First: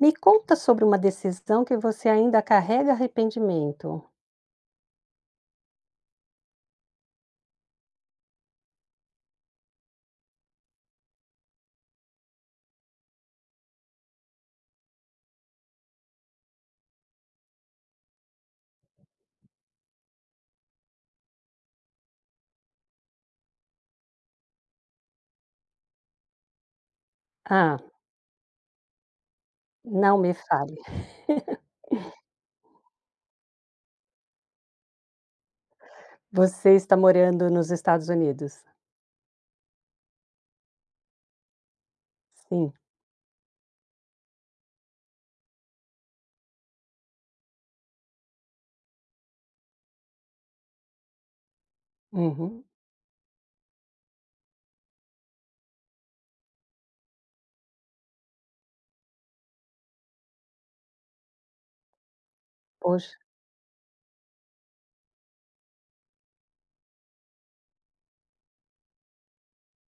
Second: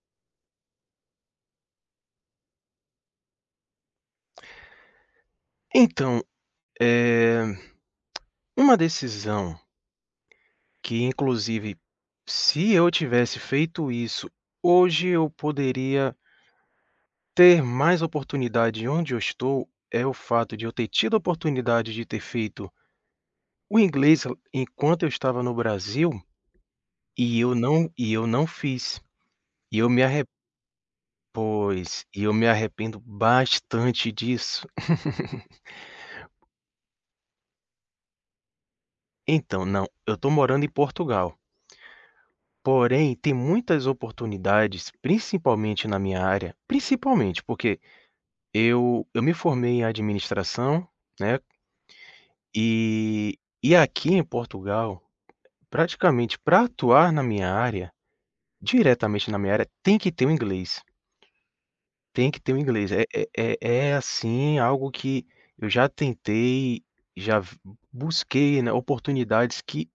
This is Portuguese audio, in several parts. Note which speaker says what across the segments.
Speaker 1: Me conta sobre uma decisão que você ainda carrega arrependimento.
Speaker 2: Então, eh, uma decisão que inclusive, se eu tivesse feito isso, hoje eu poderia ter mais oportunidade onde eu estou, é o fato de eu ter tido a oportunidade de ter feito o inglês enquanto eu estava no Brasil, e eu
Speaker 1: Ah,
Speaker 2: não e eu não fiz. E eu me
Speaker 1: não
Speaker 2: arre
Speaker 1: me fale.
Speaker 2: Pois, e eu me arrependo bastante disso.
Speaker 1: Você está morando nos Estados Unidos?
Speaker 2: Então, não, eu estou morando em Portugal.
Speaker 1: Sim.
Speaker 2: Porém, tem muitas oportunidades, principalmente na minha área, principalmente porque eu me formei em administração, né,
Speaker 1: Uhum.
Speaker 2: e aqui em Portugal, praticamente para atuar na minha área, diretamente na minha área, tem que ter o inglês, tem que ter o inglês. É
Speaker 1: Poxa,
Speaker 2: é é é assim algo que eu já tentei, já v busquei, né, oportunidades que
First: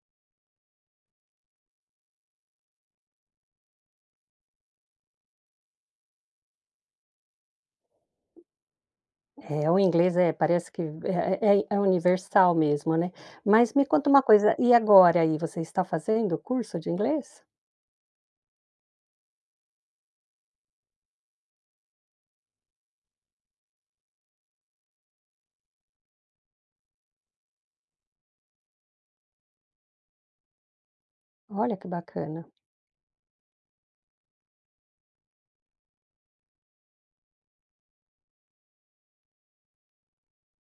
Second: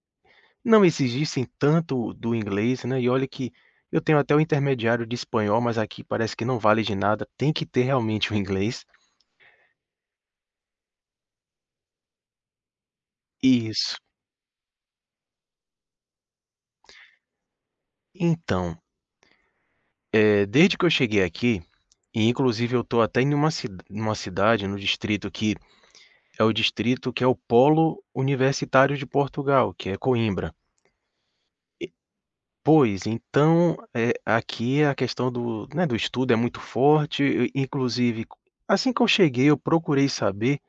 Speaker 2: não exigissem tanto do inglês, né? E olha que eu tenho até o intermediário de espanhol, mas aqui parece que não vale de nada, tem que ter realmente o inglês.
Speaker 1: é, o inglês é, parece que é, é universal mesmo, né? Mas me
Speaker 2: Isso.
Speaker 1: conta uma coisa, e agora aí, você está fazendo curso de inglês?
Speaker 2: Então, desde que eu cheguei aqui, e inclusive eu estou até em uma numa cidade, no distrito que é o distrito que é o polo universitário de Portugal, que é Coimbra.
Speaker 1: Olha que bacana.
Speaker 2: Pois, então, aqui a questão do, né, do estudo é muito forte, inclusive, assim que eu cheguei, eu procurei saber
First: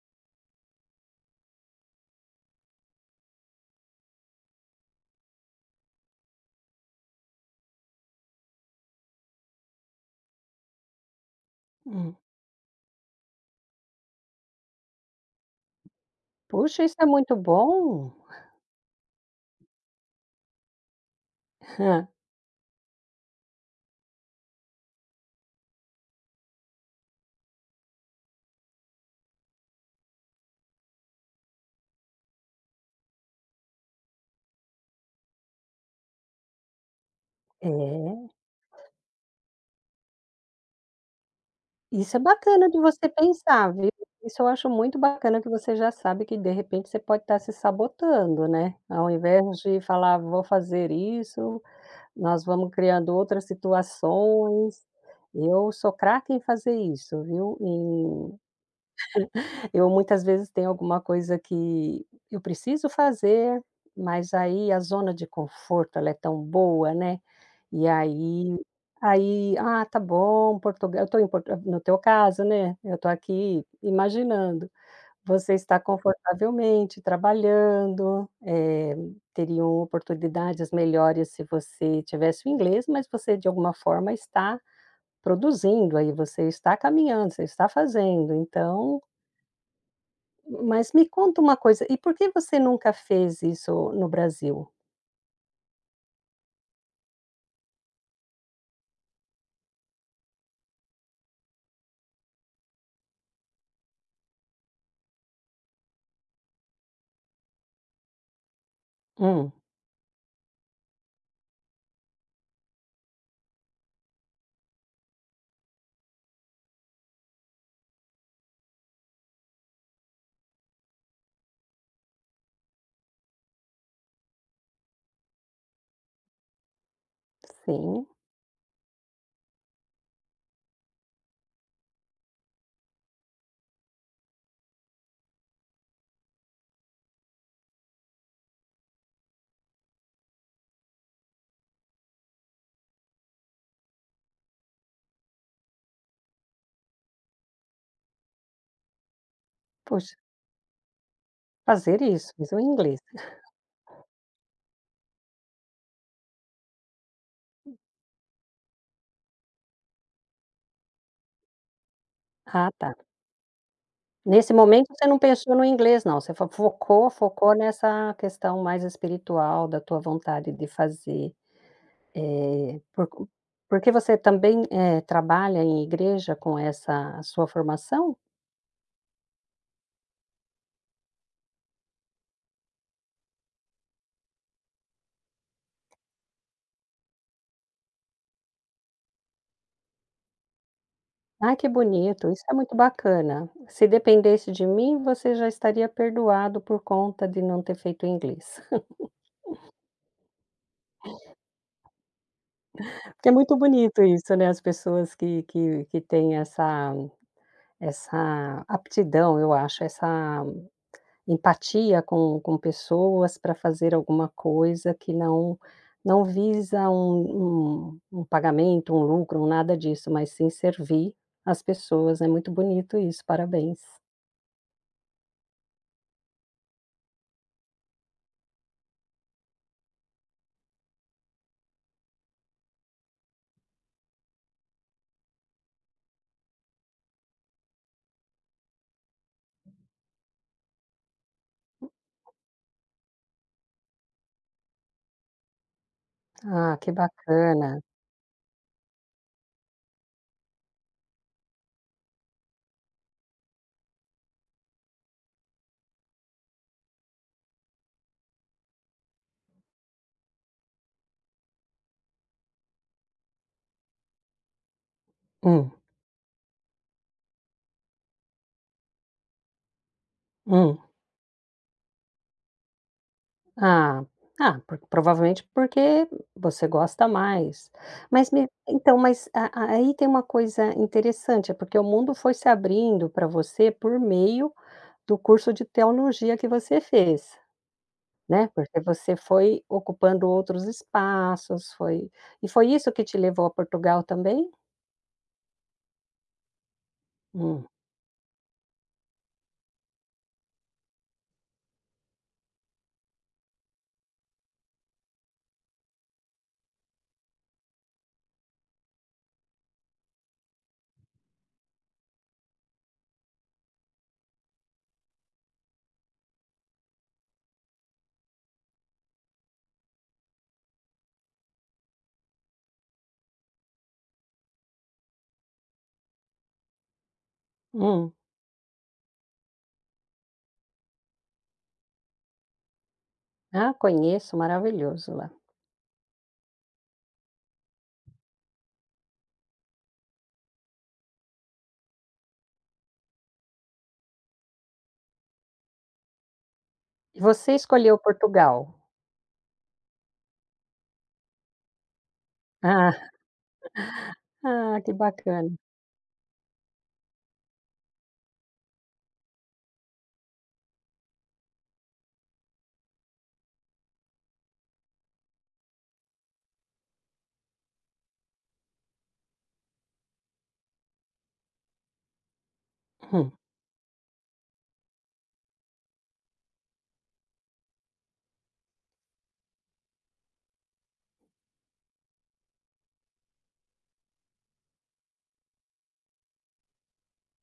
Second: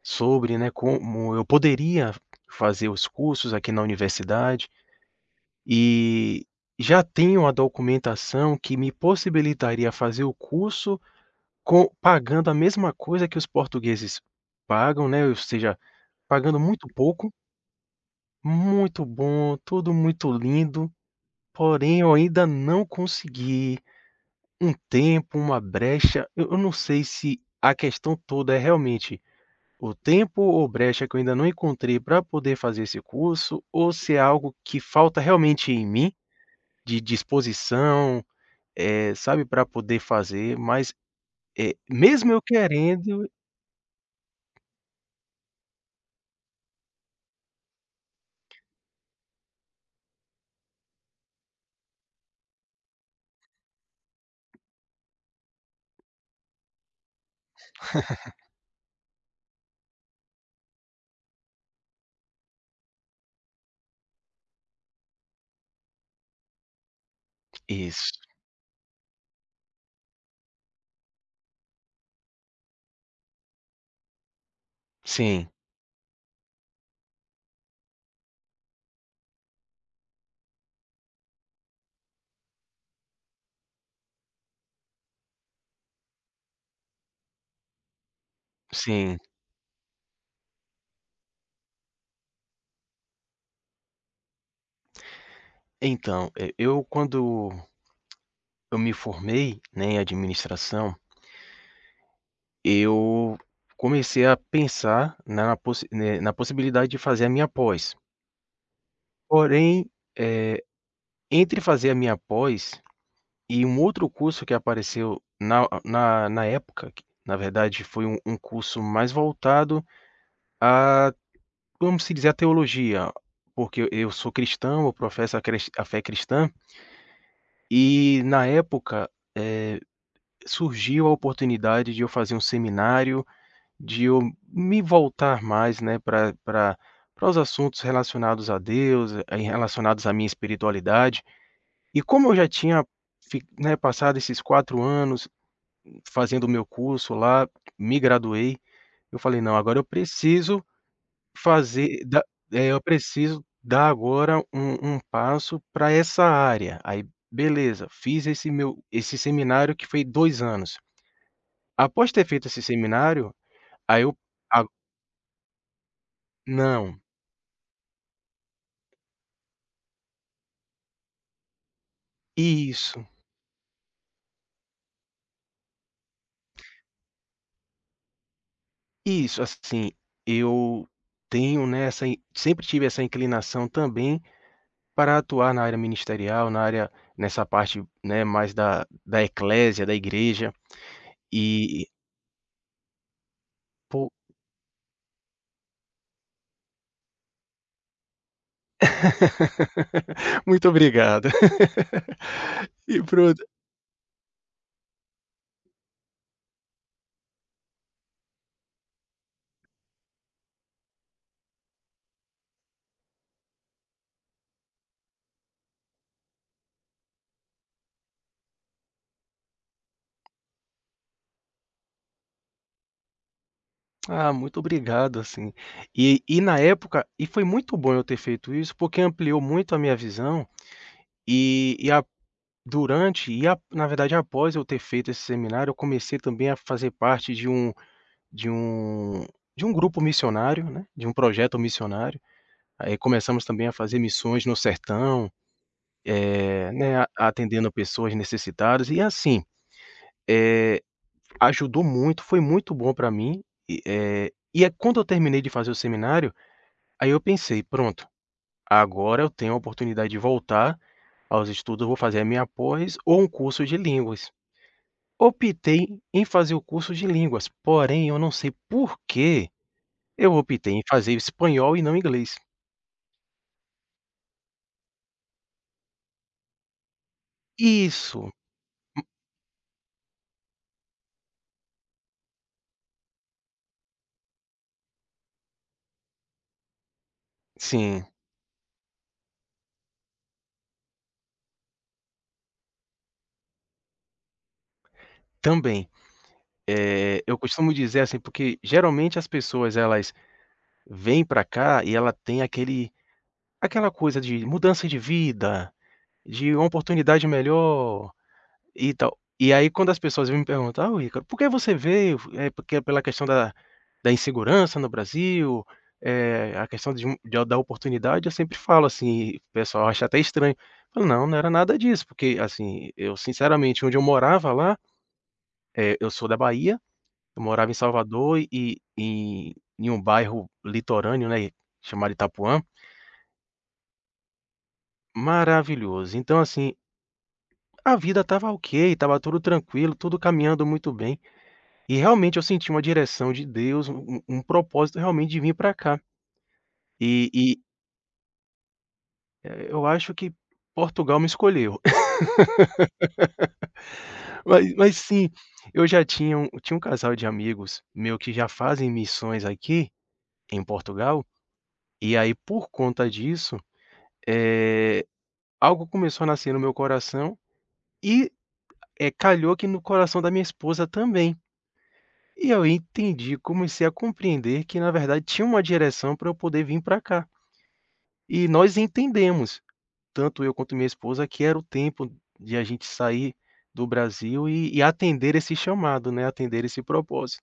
Speaker 2: sobre, né, como eu poderia fazer os cursos aqui na universidade, e já tenho a documentação que me possibilitaria fazer o curso co
Speaker 1: Hum.
Speaker 2: pagando a mesma coisa que os portugueses pagam, né, ou seja, pagando
Speaker 1: Puxa,
Speaker 2: muito
Speaker 1: isso é
Speaker 2: pouco,
Speaker 1: muito bom.
Speaker 2: muito bom, tudo muito lindo, porém eu ainda não consegui um tempo, uma brecha, eu não sei se a questão toda é realmente o tempo ou brecha que eu ainda não encontrei para poder fazer esse curso, ou se é algo que falta realmente em mim, de disposição,
Speaker 1: É.
Speaker 2: sabe, para poder fazer, mas,
Speaker 1: Isso é
Speaker 2: mesmo eu
Speaker 1: bacana de você
Speaker 2: querendo
Speaker 1: pensar, viu. Isso eu acho muito bacana que você já sabe que, de repente, você pode estar se sabotando, né. Ao invés de falar: "Vou fazer isso", nós vamos criando outras situações. Eu sou craque em fazer isso, viu, eu muitas vezes tenho alguma coisa que eu preciso fazer, mas aí a zona de conforto ela é tão boa, né, e
Speaker 2: isso.
Speaker 1: aí aí: "Ah, tá bom, Portugal", eu tô em Portu no teu caso, né, eu tô aqui imaginando,
Speaker 2: Sim,
Speaker 1: você está confortavelmente trabalhando, teriam oportunidades melhores se você tivesse o inglês, mas você de alguma forma está produzindo, aí você está caminhando, você está fazendo. Então
Speaker 2: sim.
Speaker 1: mas me conta uma coisa, e por que você nunca fez isso no Brasil?
Speaker 2: Então, eu quando eu me formei, né, em administração, eu comecei a pensar na possi né, na possibilidade de fazer a minha pós.
Speaker 1: Hum,
Speaker 2: Porém, eh, entre fazer a minha pós e um outro curso que apareceu na época, que na verdade foi um curso mais voltado a, vamos se dizer, a teologia, porque eu sou cristão, eu professo a fé cristã,
Speaker 1: sim.
Speaker 2: e na época, eh, surgiu a oportunidade de eu fazer um seminário, de eu me voltar mais, né, para para pra os assuntos relacionados a Deus, relacionados à minha espiritualidade. E como eu já tinha fi né, passado esses 4 anos fazendo o meu curso lá, me graduei, eu falei: "Não, agora eu
Speaker 1: Poxa,
Speaker 2: preciso
Speaker 1: fazer
Speaker 2: fazer da
Speaker 1: isso, mas o
Speaker 2: eu
Speaker 1: inglês.
Speaker 2: preciso dar agora um passo para essa área". Aí beleza, fiz esse seminário que foi 2 anos. Após ter feito esse
Speaker 1: Ah, tá.
Speaker 2: seminário, aí eu
Speaker 1: Nesse
Speaker 2: a
Speaker 1: momento você não pensou no inglês não, você fo
Speaker 2: não,
Speaker 1: focou focou nessa questão mais espiritual da tua vontade de fazer, eh,
Speaker 2: isso,
Speaker 1: por porque você também, trabalha em igreja com essa sua formação?
Speaker 2: isso, assim, eu tenho, né, essa in sempre tive essa inclinação também para atuar na área ministerial, na área nessa parte, né, mais da eclésia, da igreja.
Speaker 1: Ai, que
Speaker 2: E
Speaker 1: bonito, isso é muito bacana. Se
Speaker 2: po
Speaker 1: dependesse de mim, você já estaria perdoado por conta de não ter feito inglês.
Speaker 2: Muito obrigado. E para
Speaker 1: Porque é
Speaker 2: o
Speaker 1: muito bonito isso, né, as pessoas que têm essa essa aptidão, eu acho, essa empatia com pessoas para fazer alguma coisa que não visa um pagamento, um lucro, um nada disso, mas sim servir as pessoas. É muito bonito isso, parabéns.
Speaker 2: Ah, muito obrigado, assim. E na época, foi muito bom eu ter feito isso, porque ampliou muito a minha visão, e a durante e a na verdade, após eu ter feito esse seminário, eu comecei também a fazer parte de um de um grupo missionário, né, de um projeto missionário. Aí começamos também a fazer missões no sertão,
Speaker 1: Ah, que
Speaker 2: né, atendendo
Speaker 1: bacana.
Speaker 2: pessoas necessitadas e assim, ajudou muito, foi muito bom para mim e, e é quando eu terminei de fazer o seminário, aí eu pensei: "Pronto, agora eu tenho a oportunidade de voltar aos estudos, eu vou fazer a minha pós ou um curso de línguas".
Speaker 1: Hum,
Speaker 2: Optei em fazer o curso de línguas, porém eu não sei por que eu optei
Speaker 1: hum.
Speaker 2: em fazer espanhol e não inglês.
Speaker 1: Ah, ah, por Provavelmente porque você gosta mais.
Speaker 2: Isso,
Speaker 1: Mas a aí tem uma coisa interessante, é porque o mundo foi se abrindo para você por meio do curso de teologia que você fez,
Speaker 2: sim,
Speaker 1: né, porque você foi ocupando outros espaços, foi e foi isso que te levou a Portugal também?
Speaker 2: também. Eu
Speaker 1: Hum,
Speaker 2: costumo dizer, assim, porque geralmente as pessoas elas vêm para cá e ela tem aquele aquela coisa de mudança de vida, de uma oportunidade melhor e tal. E aí quando as pessoas vêm me perguntar: "Ô Ícaro, por que você veio? É porque é pela questão da insegurança no Brasil, a questão de um de da oportunidade", eu sempre falo assim, o pessoal acha até estranho. Eu falo: "Não, não era nada disso", porque, assim, eu sinceramente onde eu morava lá. Eu sou da Bahia, eu morava em
Speaker 1: hum.
Speaker 2: Salvador e em um bairro litorâneo, né, chamado Itapuã,
Speaker 1: Ah, conheço, maravilhoso lá.
Speaker 2: maravilhoso. Então, assim, a vida estava ok, estava tudo tranquilo, tudo caminhando muito bem, e realmente eu senti uma direção de Deus, um propósito realmente de vir para cá.
Speaker 1: E
Speaker 2: E
Speaker 1: você
Speaker 2: e,
Speaker 1: escolheu Portugal?
Speaker 2: eh, eu acho que Portugal me escolheu.
Speaker 1: Ah,
Speaker 2: Mas,
Speaker 1: ah, que
Speaker 2: sim,
Speaker 1: bacana.
Speaker 2: eu já tinha um casal de amigos meu que já fazem missões aqui em Portugal, e aí por conta disso, eh algo começou a nascer no meu coração e, calhou que no coração da minha esposa também. E eu
Speaker 1: Hum.
Speaker 2: entendi, comecei a compreender que na verdade tinha uma direção para eu poder vir para cá. E nós entendemos, tanto eu quanto minha esposa, que era o tempo de a gente sair do Brasil e atender esse chamado, né, atender esse propósito.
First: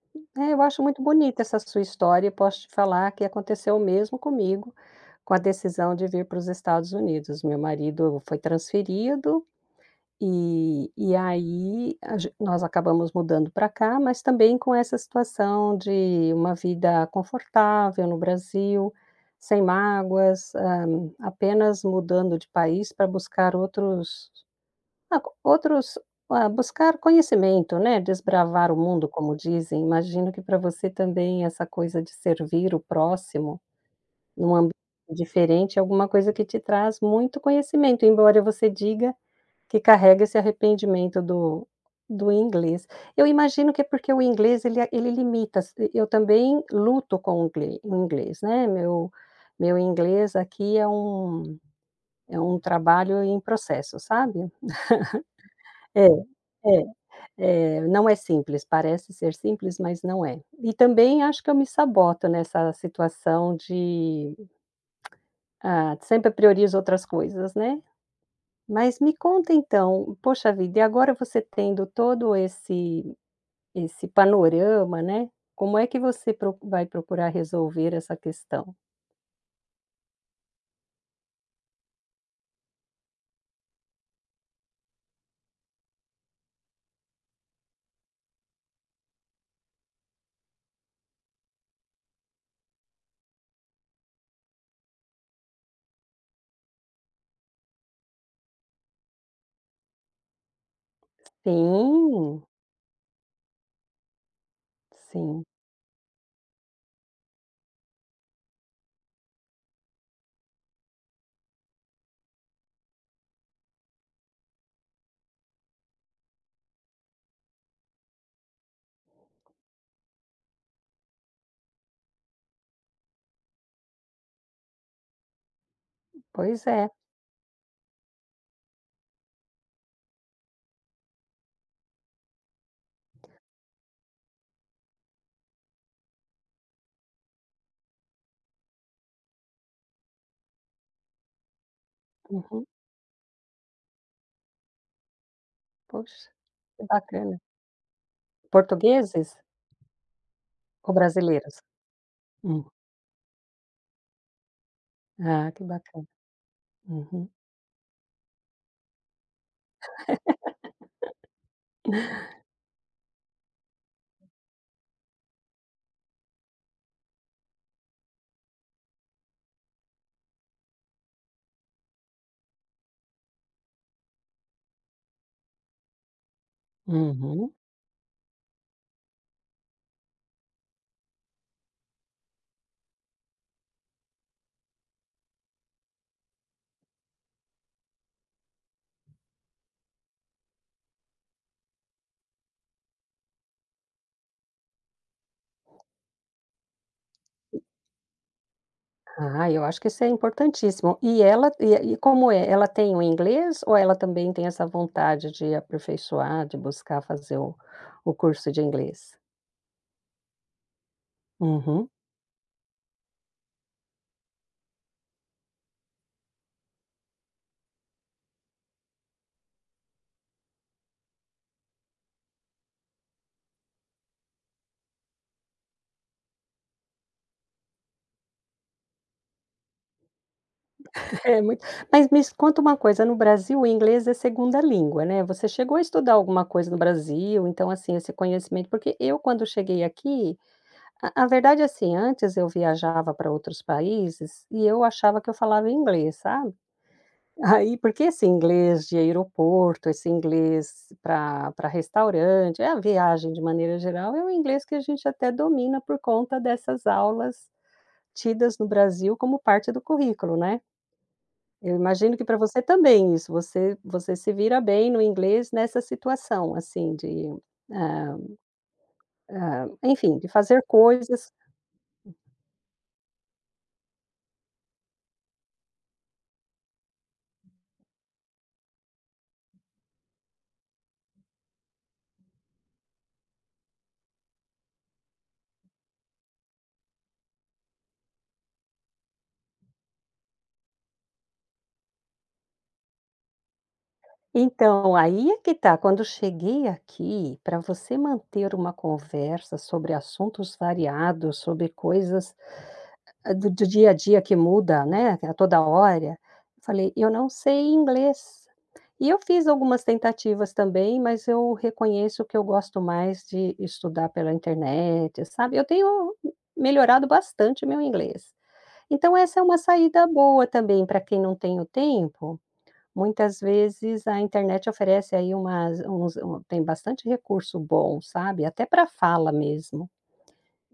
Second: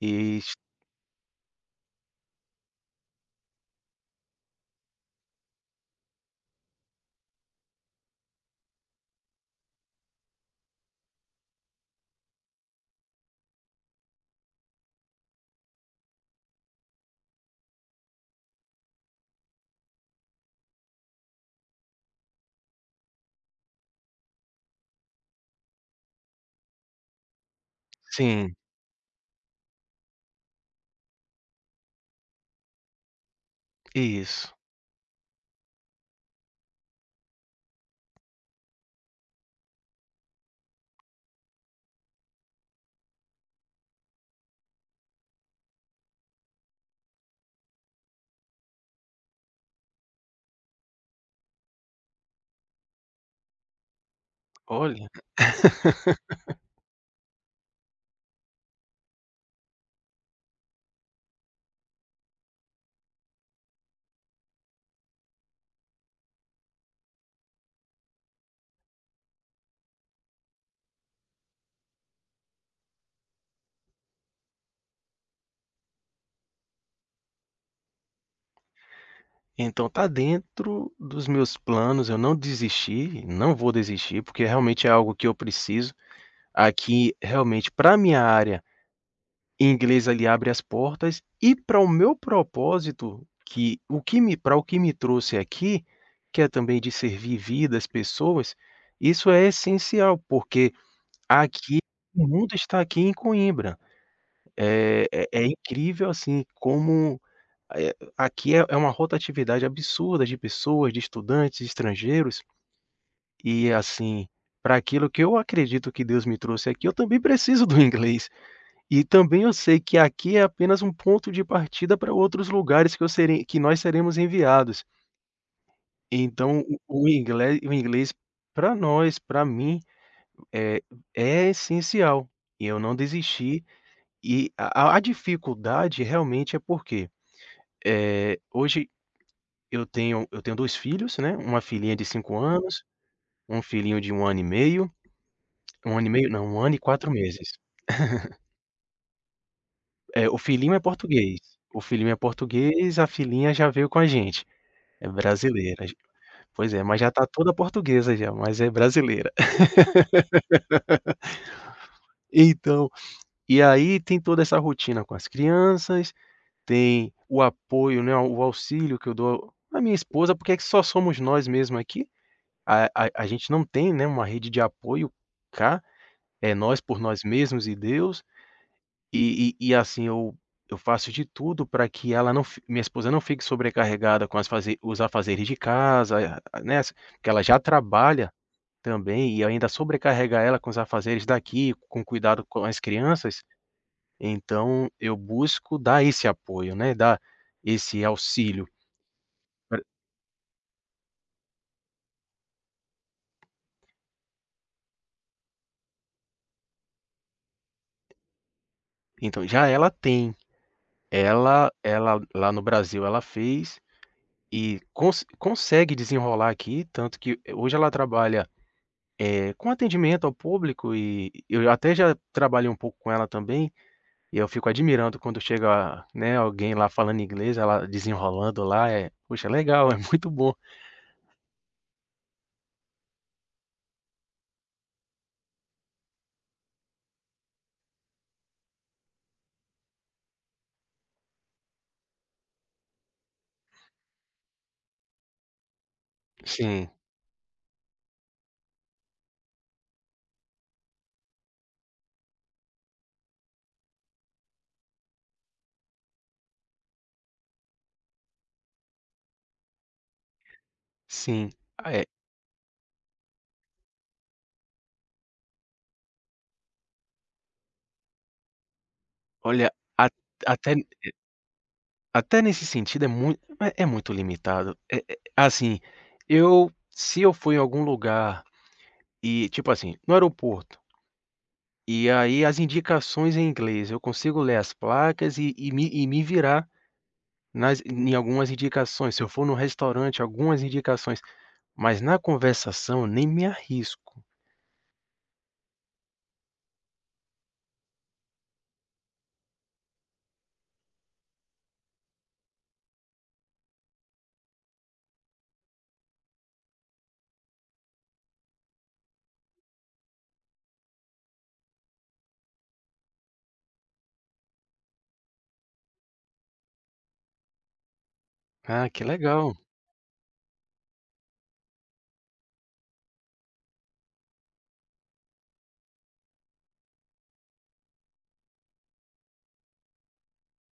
Speaker 2: E
Speaker 1: É, eu acho muito bonita essa sua história e posso te falar que aconteceu o mesmo comigo, com a decisão de vir para os Estados Unidos. Meu marido foi transferido e aí a gen nós acabamos mudando para cá, mas também com essa situação de uma vida confortável no Brasil, sem mágoas, apenas mudando de país para buscar outros ah, co outros buscar conhecimento, né,
Speaker 2: sim,
Speaker 1: desbravar o mundo, como dizem. Imagino que para você também essa coisa de servir o próximo
Speaker 2: isso.
Speaker 1: num ambiente diferente é alguma coisa que te traz muito conhecimento, embora você diga que carrega esse arrependimento do do inglês. Eu imagino que é porque o inglês ele limita, eu também luto com o inglês, né, meu meu inglês aqui é é um trabalho em processo, sabe.
Speaker 2: Olha,
Speaker 1: É, é. É, não é simples, parece ser simples, mas não é. E também acho que eu me saboto nessa situação de, ah, sempre priorizo outras coisas, né. Mas me conta então, poxa vida, e agora você tendo todo esse esse panorama, né, como é que você pro vai procurar resolver essa questão?
Speaker 2: então tá dentro dos meus planos, eu não desisti, não vou desistir, porque realmente é algo que eu preciso. Aqui, realmente, para minha área, inglês ali abre as portas e para o meu propósito, que o que me para o que me trouxe aqui, que é também de servir vidas, pessoas, isso é essencial, porque aqui o
Speaker 1: Sim,
Speaker 2: mundo está aqui em Coimbra. É é
Speaker 1: sim,
Speaker 2: é incrível, assim, como, aqui é uma rotatividade absurda de pessoas, de estudantes, de estrangeiros, e assim, para aquilo que eu acredito que Deus me trouxe aqui, eu também preciso do inglês. E também eu sei que aqui é apenas um ponto de partida para outros lugares que eu serei que nós seremos enviados. Então
Speaker 1: pois é.
Speaker 2: o inglês para nós, para mim, é é essencial. E eu não desisti. E a dificuldade realmente é porque, hoje eu tenho 2 filhos, né, uma filhinha de cinco
Speaker 1: Uhum.
Speaker 2: anos, um filhinho de 1 ano e meio, um ano e
Speaker 1: Poxa,
Speaker 2: meio não, um ano e
Speaker 1: que
Speaker 2: quatro
Speaker 1: bacana.
Speaker 2: meses.
Speaker 1: Portugueses
Speaker 2: É, o filhinho é
Speaker 1: ou
Speaker 2: português,
Speaker 1: brasileiros?
Speaker 2: o filhinho é
Speaker 1: Hum.
Speaker 2: português, a filhinha já veio com a gente. É
Speaker 1: Ah, que
Speaker 2: brasileira.
Speaker 1: bacana.
Speaker 2: Pois é, mas já tá
Speaker 1: Uhum.
Speaker 2: toda portuguesa já, mas é brasileira. Então, e aí tem toda essa rotina com as crianças, tem o apoio, né, o auxílio que eu dou à minha esposa, porque é que só somos nós mesmo aqui, a gente não tem, né, uma rede de apoio cá, é nós por nós
Speaker 1: Uhum.
Speaker 2: mesmos e Deus, e assim eu faço de tudo para que ela não fi minha esposa não fique sobrecarregada com as faze os afazeres de casa, né, porque ela já trabalha também, e ainda sobrecarregar ela com os afazeres daqui, com cuidado com as crianças, então eu busco dar esse apoio, né, dar esse auxílio.
Speaker 1: Ah, eu
Speaker 2: Pra
Speaker 1: acho que isso é importantíssimo. E ela como é? Ela tem o inglês ou ela também tem essa vontade de aperfeiçoar, de buscar fazer o curso de inglês?
Speaker 2: Então já ela tem, ela
Speaker 1: Uhum.
Speaker 2: ela lá no Brasil ela fez e consegue desenrolar aqui, tanto que hoje ela trabalha, com atendimento ao público e eu até já trabalhei um pouco com ela também, e eu fico admirando quando chega, né, alguém lá falando inglês, ela desenrolando lá, poxa legal, é muito bom.
Speaker 1: É muito, mas me conta uma coisa, no Brasil o inglês é segunda língua, né, você chegou a estudar alguma coisa no Brasil, então, assim, esse conhecimento porque eu quando cheguei aqui, a verdade é assim, antes eu viajava para outros países e eu achava que eu falava inglês, sabe.
Speaker 2: Sim,
Speaker 1: Aí, porque esse inglês de aeroporto, esse inglês para restaurante, é a viagem de maneira geral, é um inglês que a gente até domina por conta dessas aulas tidas no Brasil como parte do currículo, né.
Speaker 2: sim.
Speaker 1: Eu
Speaker 2: Ah, é.
Speaker 1: imagino que para você também isso, você se vira bem no inglês nessa situação, assim, de, hã,
Speaker 2: Olha, a
Speaker 1: enfim, de fazer
Speaker 2: até
Speaker 1: coisas.
Speaker 2: até nesse sentido é muito é é muito limitado. É assim, eu se eu for em algum lugar e tipo assim, no aeroporto, e aí as indicações em inglês, eu consigo ler as placas e me virar nas em algumas indicações. Se eu for no restaurante, algumas indicações, mas na conversação nem me arrisco.
Speaker 1: Então, aí é que tá, quando eu cheguei aqui, para você manter uma conversa sobre assuntos variados, sobre coisas, ah, do do dia a dia que muda, né, a toda hora, falei: "Eu não sei inglês". E eu fiz algumas tentativas também, mas eu reconheço que eu gosto mais de estudar pela internet, sabe. Eu tenho melhorado bastante o meu inglês.
Speaker 2: Ah, que
Speaker 1: Então essa é
Speaker 2: legal.
Speaker 1: uma saída boa também para quem não tem o tempo, muitas vezes a internet oferece aí umas uns um tem bastante recurso bom, sabe, até para fala mesmo.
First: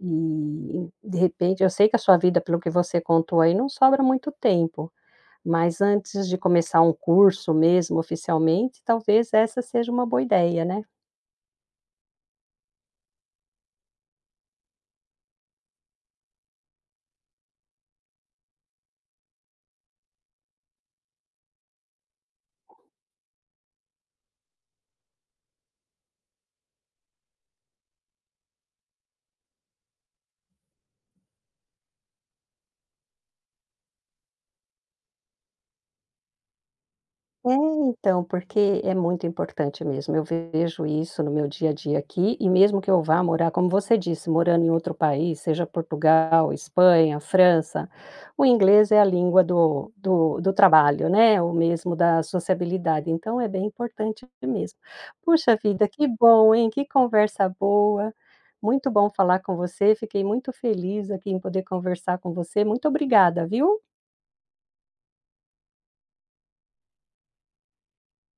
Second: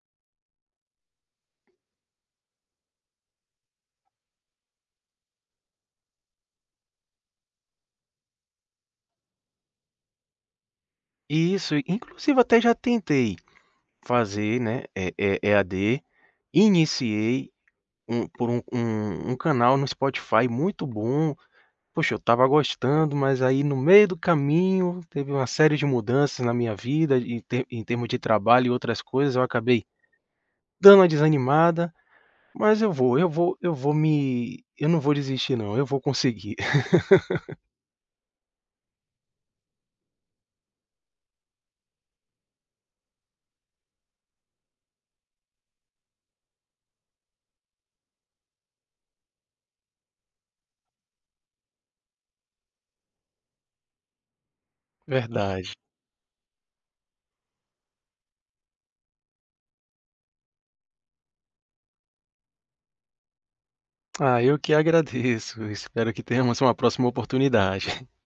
Speaker 1: E, de repente, eu sei que a sua vida, pelo que você contou aí, não sobra muito tempo, mas antes de começar um curso mesmo, oficialmente, talvez essa seja uma boa ideia, né?
Speaker 2: Isso, inclusive até já tentei fazer, né, é eh a d iniciei um por um um um canal no Spotify muito bom. Poxa, eu tava gostando, mas aí no meio do caminho teve uma série de mudanças na minha vida em ter em termos de trabalho e outras coisas, eu acabei dando uma desanimada, mas eu vou eu vou eu vou me eu não vou desistir não, eu vou conseguir.
Speaker 1: É, então, porque é muito importante mesmo. Eu vejo isso no meu dia a dia aqui, e mesmo que eu vá morar, como você disse, morando em outro país, seja Portugal, Espanha, França, o inglês é a língua do trabalho, né, ou mesmo da sociabilidade, então é bem importante mesmo. Puxa
Speaker 2: Verdade.
Speaker 1: vida, que bom, hein, que conversa boa. Muito bom falar com você, fiquei muito feliz aqui em poder conversar com você. Muito obrigada, viu.
Speaker 2: Ah, eu que agradeço, espero que tenhamos uma próxima oportunidade.